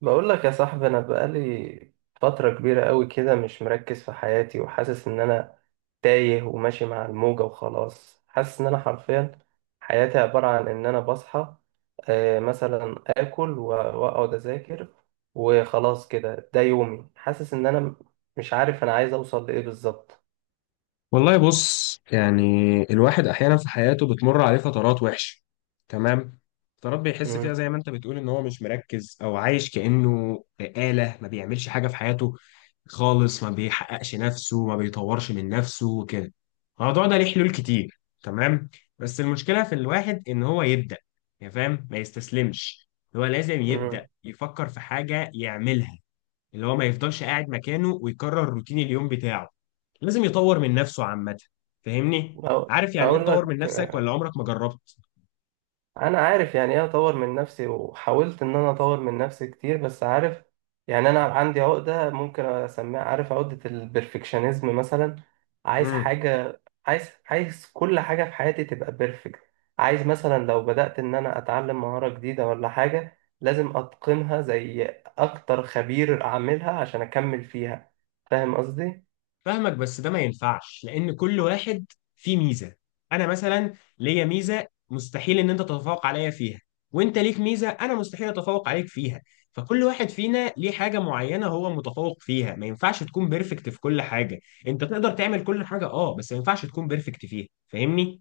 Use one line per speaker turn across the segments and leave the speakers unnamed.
بقول لك يا صاحبي، انا بقالي فترة كبيرة قوي كده مش مركز في حياتي، وحاسس ان انا تايه وماشي مع الموجة وخلاص. حاسس ان انا حرفيا حياتي عبارة عن ان انا بصحى، مثلا اكل واقعد اذاكر وخلاص كده. ده يومي. حاسس ان مش عارف انا عايز اوصل لايه بالظبط.
والله بص، يعني الواحد احيانا في حياته بتمر عليه فترات وحشه. تمام. فترات بيحس فيها
مم،
زي ما انت بتقول ان هو مش مركز او عايش كانه آلة، ما بيعملش حاجه في حياته خالص، ما بيحققش نفسه، ما بيطورش من نفسه وكده. الموضوع ده ليه حلول كتير، تمام. بس المشكله في الواحد ان هو يبدا، يعني فاهم، ما يستسلمش. هو لازم يبدا
مم.
يفكر في حاجه يعملها، اللي هو ما يفضلش قاعد مكانه ويكرر روتين اليوم بتاعه. لازم يطور من نفسه عامة. فاهمني؟
أو-
عارف يعني ايه
اقول لك.
تطور من نفسك ولا عمرك ما جربت؟
انا عارف يعني ايه اطور من نفسي، وحاولت ان انا اطور من نفسي كتير، بس عارف يعني انا عندي عقدة ممكن اسميها، عارف، عقدة البرفكشنزم مثلا. عايز
امم،
حاجة، عايز كل حاجة في حياتي تبقى بيرفكت. عايز مثلا لو بدأت ان انا اتعلم مهارة جديدة ولا حاجة، لازم اتقنها زي اكتر خبير اعملها عشان اكمل فيها. فاهم قصدي؟
فاهمك، بس ده ما ينفعش، لأن كل واحد فيه ميزة. أنا مثلا ليا ميزة مستحيل إن أنت تتفوق عليا فيها، وأنت ليك ميزة أنا مستحيل أتفوق عليك فيها. فكل واحد فينا ليه حاجة معينة هو متفوق فيها، ما ينفعش تكون بيرفكت في كل حاجة. أنت تقدر تعمل كل حاجة، أه، بس ما ينفعش تكون بيرفكت فيها، فاهمني؟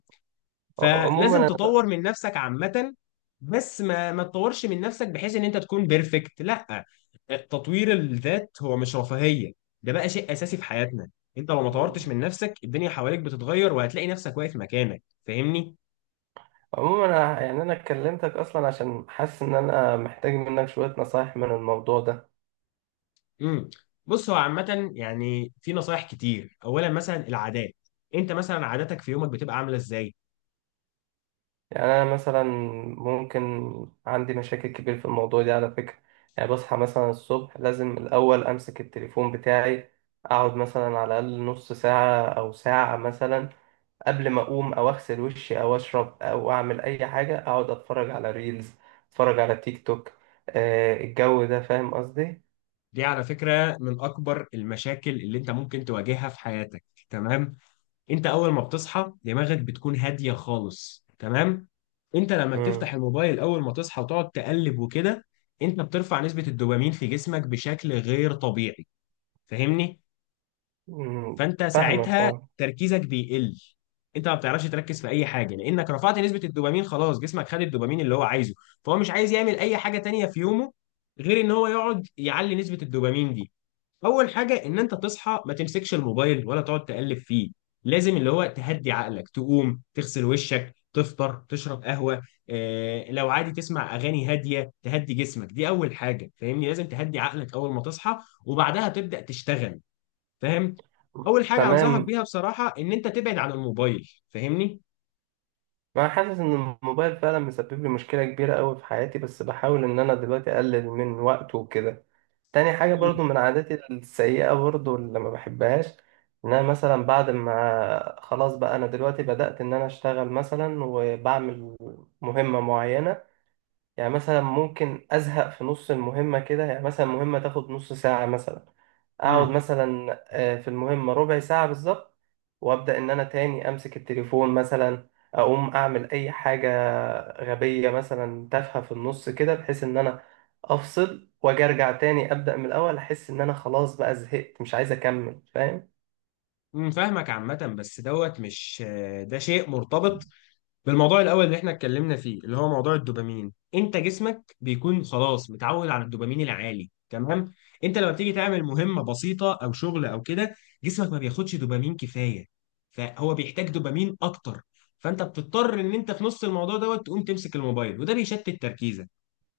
فلازم
عموما
تطور من نفسك عامة، بس ما تطورش من نفسك بحيث ان انت تكون بيرفكت، لا. تطوير الذات هو مش رفاهية، ده بقى شيء اساسي في حياتنا. انت لو ما
أنا-
طورتش من نفسك، الدنيا حواليك بتتغير، وهتلاقي نفسك واقف مكانك. فاهمني؟
عموما أنا، يعني أنا كلمتك أصلا عشان حاسس إن أنا محتاج منك شوية نصايح من الموضوع ده.
امم. بص، هو عامة يعني في نصايح كتير. اولا مثلا العادات. انت مثلا عاداتك في يومك بتبقى عاملة ازاي؟
يعني أنا مثلا، ممكن، عندي مشاكل كبير في الموضوع ده على فكرة. يعني بصحى مثلا الصبح، لازم الأول أمسك التليفون بتاعي، أقعد مثلا على الأقل نص ساعة أو ساعة مثلا قبل ما أقوم أو أغسل وشي أو أشرب أو أعمل أي حاجة. أقعد أتفرج على ريلز، أتفرج على تيك توك، الجو ده. فاهم قصدي؟
دي على فكرة من اكبر المشاكل اللي انت ممكن تواجهها في حياتك. تمام. انت اول ما بتصحى، دماغك بتكون هاديه خالص. تمام. انت لما
مم.
بتفتح الموبايل اول ما تصحى وتقعد تقلب وكده، انت بترفع نسبه الدوبامين في جسمك بشكل غير طبيعي، فاهمني.
مم.
فانت
فاهمك،
ساعتها
اه.
تركيزك بيقل. انت ما بتعرفش تركز في اي حاجه، لانك رفعت نسبه الدوبامين، خلاص جسمك خد الدوبامين اللي هو عايزه، فهو مش عايز يعمل اي حاجه تانية في يومه غير ان هو يقعد يعلي نسبه الدوبامين دي. اول حاجه، ان انت تصحى ما تمسكش الموبايل ولا تقعد تقلب فيه. لازم اللي هو تهدي عقلك، تقوم تغسل وشك، تفطر، تشرب قهوه، آه لو عادي تسمع اغاني هاديه تهدي جسمك. دي اول حاجه، فاهمني، لازم تهدي عقلك اول ما تصحى، وبعدها تبدا تشتغل، فاهم؟ اول حاجه انصحك
تمام.
بيها بصراحه ان انت تبعد عن الموبايل، فاهمني.
ما حاسس ان الموبايل فعلا مسبب لي مشكله كبيره قوي في حياتي، بس بحاول ان انا دلوقتي اقلل من وقته وكده. تاني حاجه برضو من عاداتي السيئه برضو اللي ما بحبهاش، ان انا مثلا بعد ما خلاص بقى انا دلوقتي بدأت ان انا اشتغل مثلا، وبعمل مهمه معينه، يعني مثلا ممكن أزهق في نص المهمة كده. يعني مثلا مهمة تاخد نص ساعة مثلا، أقعد
امم
مثلا في المهمة ربع ساعة بالظبط، وأبدأ إن أنا تاني أمسك التليفون مثلا، أقوم أعمل أي حاجة غبية مثلا تافهة في النص كده، بحيث إن أنا أفصل وأجي أرجع تاني أبدأ من الأول، أحس إن أنا خلاص بقى زهقت، مش عايز أكمل. فاهم؟
فاهمك عامه، بس دوت مش ده شيء مرتبط بالموضوع الاول اللي احنا اتكلمنا فيه، اللي هو موضوع الدوبامين. انت جسمك بيكون خلاص متعود على الدوبامين العالي. تمام. انت لما بتيجي تعمل مهمه بسيطه او شغل او كده، جسمك ما بياخدش دوبامين كفايه، فهو بيحتاج دوبامين اكتر. فانت بتضطر ان انت في نص الموضوع دوت تقوم تمسك الموبايل، وده بيشتت تركيزك.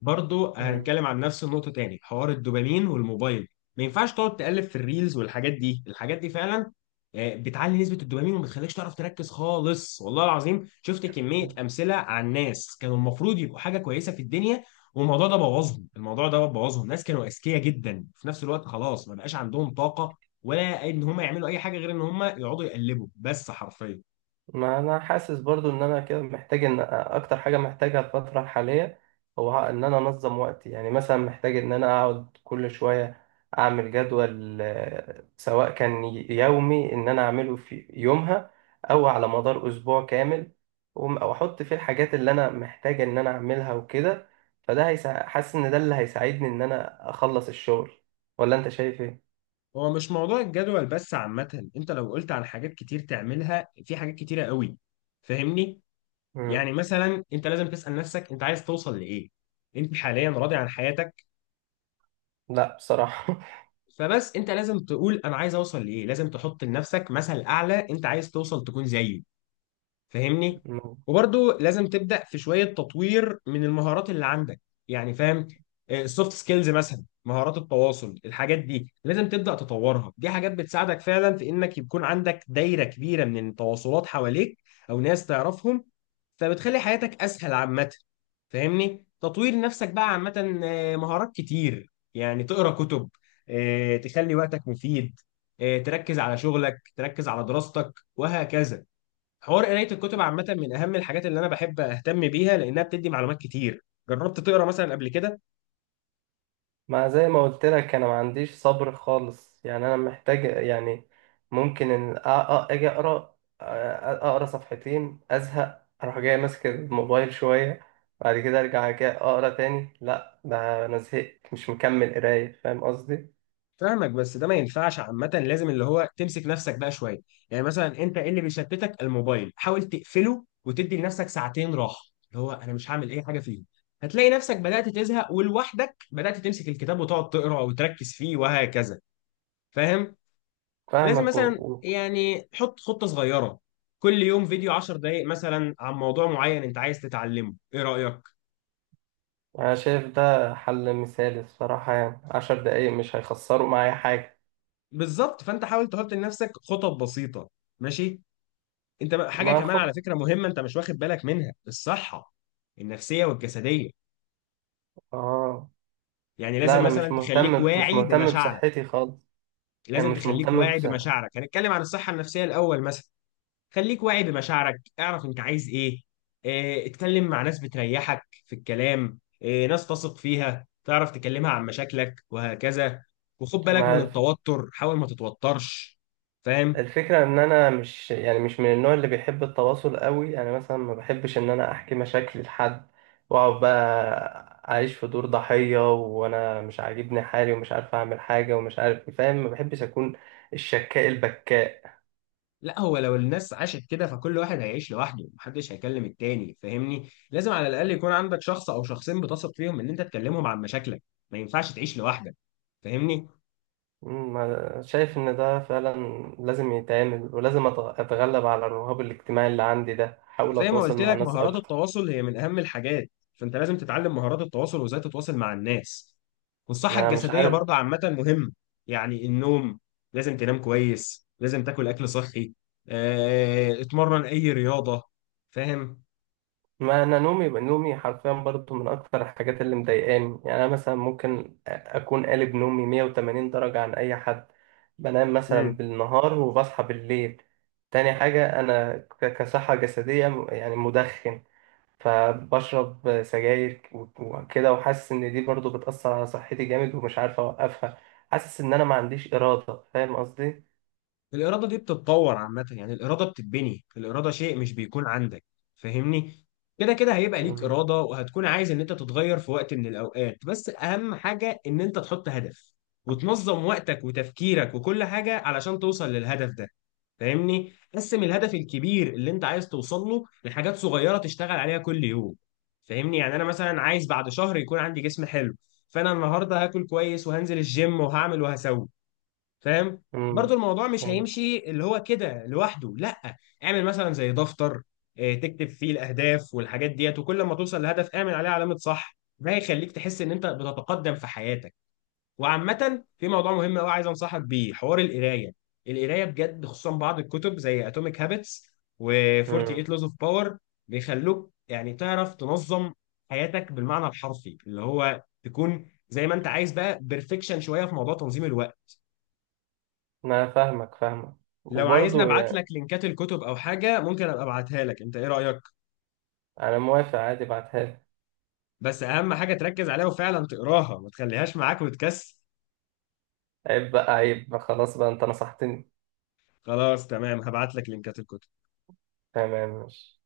برضو هنتكلم عن نفس النقطة تاني، حوار الدوبامين والموبايل. ما ينفعش تقعد تقلب في الريلز والحاجات دي، الحاجات دي فعلا بتعلي نسبة الدوبامين وما بتخليكش تعرف تركز خالص. والله العظيم شفت كمية
مم.
أمثلة عن ناس كانوا المفروض يبقوا حاجة كويسة في الدنيا، والموضوع ده بوظهم. الموضوع ده بوظهم ناس كانوا أذكياء جدا، في نفس الوقت خلاص ما بقاش عندهم طاقة، ولا إن هم يعملوا أي حاجة غير إن هم يقعدوا يقلبوا بس، حرفيا.
ما انا حاسس برضو ان انا كده محتاج، ان اكتر حاجه محتاجها الفتره الحاليه هو ان انا انظم وقتي. يعني مثلا محتاج ان انا اقعد كل شويه اعمل جدول، سواء كان يومي ان انا اعمله في يومها، او على مدار اسبوع كامل، واحط فيه الحاجات اللي انا محتاج ان انا اعملها وكده. فده حاسس ان ده اللي هيساعدني ان انا اخلص الشغل. ولا انت شايف ايه؟
هو مش موضوع الجدول بس، عامة انت لو قلت عن حاجات كتير تعملها، في حاجات كتيرة قوي، فاهمني.
مم.
يعني مثلا انت لازم تسأل نفسك انت عايز توصل لإيه. انت حاليا راضي عن حياتك؟
لا بصراحه.
فبس انت لازم تقول انا عايز اوصل لإيه. لازم تحط لنفسك مثل اعلى انت عايز توصل تكون زيه، فاهمني. وبرضو لازم تبدأ في شوية تطوير من المهارات اللي عندك، يعني فاهم. السوفت سكيلز مثلا، مهارات التواصل، الحاجات دي لازم تبدأ تطورها. دي حاجات بتساعدك فعلا في انك يكون عندك دايرة كبيرة من التواصلات حواليك، او ناس تعرفهم، فبتخلي حياتك اسهل عامة، فاهمني. تطوير نفسك بقى عامة مهارات كتير، يعني تقرا كتب، تخلي وقتك مفيد، تركز على شغلك، تركز على دراستك، وهكذا. حوار قراية الكتب عامة من أهم الحاجات اللي أنا بحب أهتم بيها، لأنها بتدي معلومات كتير. جربت تقرا مثلا قبل كده؟
ما زي ما قلت لك، انا ما عنديش صبر خالص، يعني انا محتاج، يعني ممكن ان اجي اقرا، اقرا صفحتين ازهق اروح جاي ماسك الموبايل شويه، بعد كده ارجع كده اقرا تاني. لا، ده انا زهقت، مش مكمل قرايه. فاهم قصدي؟
فاهمك، بس ده ما ينفعش عامة. لازم اللي هو تمسك نفسك بقى شوية. يعني مثلا أنت إيه اللي بيشتتك؟ الموبايل، حاول تقفله وتدي لنفسك ساعتين راحة، اللي هو أنا مش هعمل أي حاجة فيهم. هتلاقي نفسك بدأت تزهق، ولوحدك بدأت تمسك الكتاب وتقعد تقرا وتركز فيه وهكذا، فاهم؟ لازم
فاهمك.
مثلا، يعني حط خطة صغيرة، كل يوم فيديو 10 دقايق مثلا عن موضوع معين أنت عايز تتعلمه. إيه رأيك؟
انا شايف ده حل مثالي الصراحه. يعني عشر دقايق مش هيخسروا معايا حاجه.
بالظبط. فانت حاول تحط لنفسك خطط بسيطه. ماشي. انت بقى- حاجه
ما
كمان على
خد.
فكره مهمه انت مش واخد بالك منها، الصحه النفسيه والجسديه.
اه.
يعني
لا،
لازم
انا مش
مثلا تخليك
مهتم مش
واعي
مهتم
بمشاعرك.
بصحتي خالص. يعني
لازم
مش
تخليك
مهتم.
واعي بمشاعرك. هنتكلم عن الصحه النفسيه الاول مثلا. خليك واعي بمشاعرك، اعرف انت عايز ايه. اه، اتكلم مع ناس بتريحك في الكلام. اه، ناس تثق فيها، تعرف تكلمها عن مشاكلك وهكذا. وخد بالك من
بس
التوتر، حاول ما تتوترش. فاهم؟
الفكرة ان انا مش، يعني مش من النوع اللي بيحب التواصل قوي، يعني مثلا ما بحبش ان انا احكي مشاكلي لحد واقعد بقى اعيش في دور ضحية، وانا مش عاجبني حالي ومش عارف اعمل حاجة ومش عارف إيه، فاهم؟ ما بحبش اكون الشكاء البكاء.
لا، هو لو الناس عاشت كده، فكل واحد هيعيش لوحده، محدش هيكلم التاني، فاهمني. لازم على الاقل يكون عندك شخص او شخصين بتثق فيهم ان انت تكلمهم عن مشاكلك. ما ينفعش تعيش لوحدك، فاهمني.
شايف ان ده فعلا لازم يتعمل، ولازم اتغلب على الرهاب الاجتماعي اللي عندي ده، احاول
وزي ما
اتواصل
قلت
مع
لك،
ناس
مهارات
اكتر.
التواصل هي من اهم الحاجات. فانت لازم تتعلم مهارات التواصل وازاي تتواصل مع الناس. والصحة
ما مش
الجسدية
عارف.
برضه عامة مهمة. يعني النوم، لازم تنام كويس، لازم تاكل أكل صحي، اتمرن أي رياضة، فاهم؟
ما انا نومي، نومي حرفيا برضو من اكتر الحاجات اللي مضايقاني. يعني انا مثلا ممكن اكون قالب نومي 180 درجة عن اي حد، بنام مثلا بالنهار وبصحى بالليل. تاني حاجة، انا كصحة جسدية، يعني مدخن، فبشرب سجاير وكده، وحاسس ان دي برضو بتأثر على صحتي جامد ومش عارف اوقفها. حاسس ان انا ما عنديش إرادة. فاهم قصدي؟
الإرادة دي بتتطور عامة. يعني الإرادة بتتبني، الإرادة شيء مش بيكون عندك، فاهمني. كده كده هيبقى ليك
مم.
إرادة، وهتكون عايز إن أنت تتغير في وقت من الأوقات. بس أهم حاجة إن أنت تحط هدف وتنظم وقتك وتفكيرك وكل حاجة علشان توصل للهدف ده، فاهمني. قسم الهدف الكبير اللي أنت عايز توصل له لحاجات صغيرة تشتغل عليها كل يوم، فاهمني. يعني أنا مثلا عايز بعد شهر يكون عندي جسم حلو، فأنا النهاردة هاكل كويس وهنزل الجيم وهعمل وهسوي، فاهم؟
امم
برضو الموضوع مش
يعني.
هيمشي اللي هو كده لوحده، لا. اعمل مثلا زي دفتر، تكتب فيه الاهداف والحاجات ديت، وكل ما توصل لهدف اعمل عليه علامة صح. ده هيخليك تحس ان انت بتتقدم في حياتك. وعامة، في موضوع مهم قوي عايز انصحك بيه، حوار القراية. القراية بجد، خصوصا بعض الكتب زي اتوميك هابتس
امم
و48 لوز اوف باور، بيخلوك يعني تعرف تنظم حياتك بالمعنى الحرفي، اللي هو تكون زي ما انت عايز بقى، بيرفكشن شوية في موضوع تنظيم الوقت.
انا فاهمك فاهمك،
لو عايزني
وبرضه
ابعت لك لينكات الكتب او حاجه ممكن ابقى ابعتها لك، انت ايه رايك؟
انا موافق، عادي، ابعتها لي.
بس اهم حاجه تركز عليها وفعلا تقراها، ما تخليهاش معاك وتكسل.
عيب بقى، عيب بقى، خلاص بقى انت نصحتني.
خلاص، تمام، هبعت لك لينكات الكتب.
تمام، ماشي.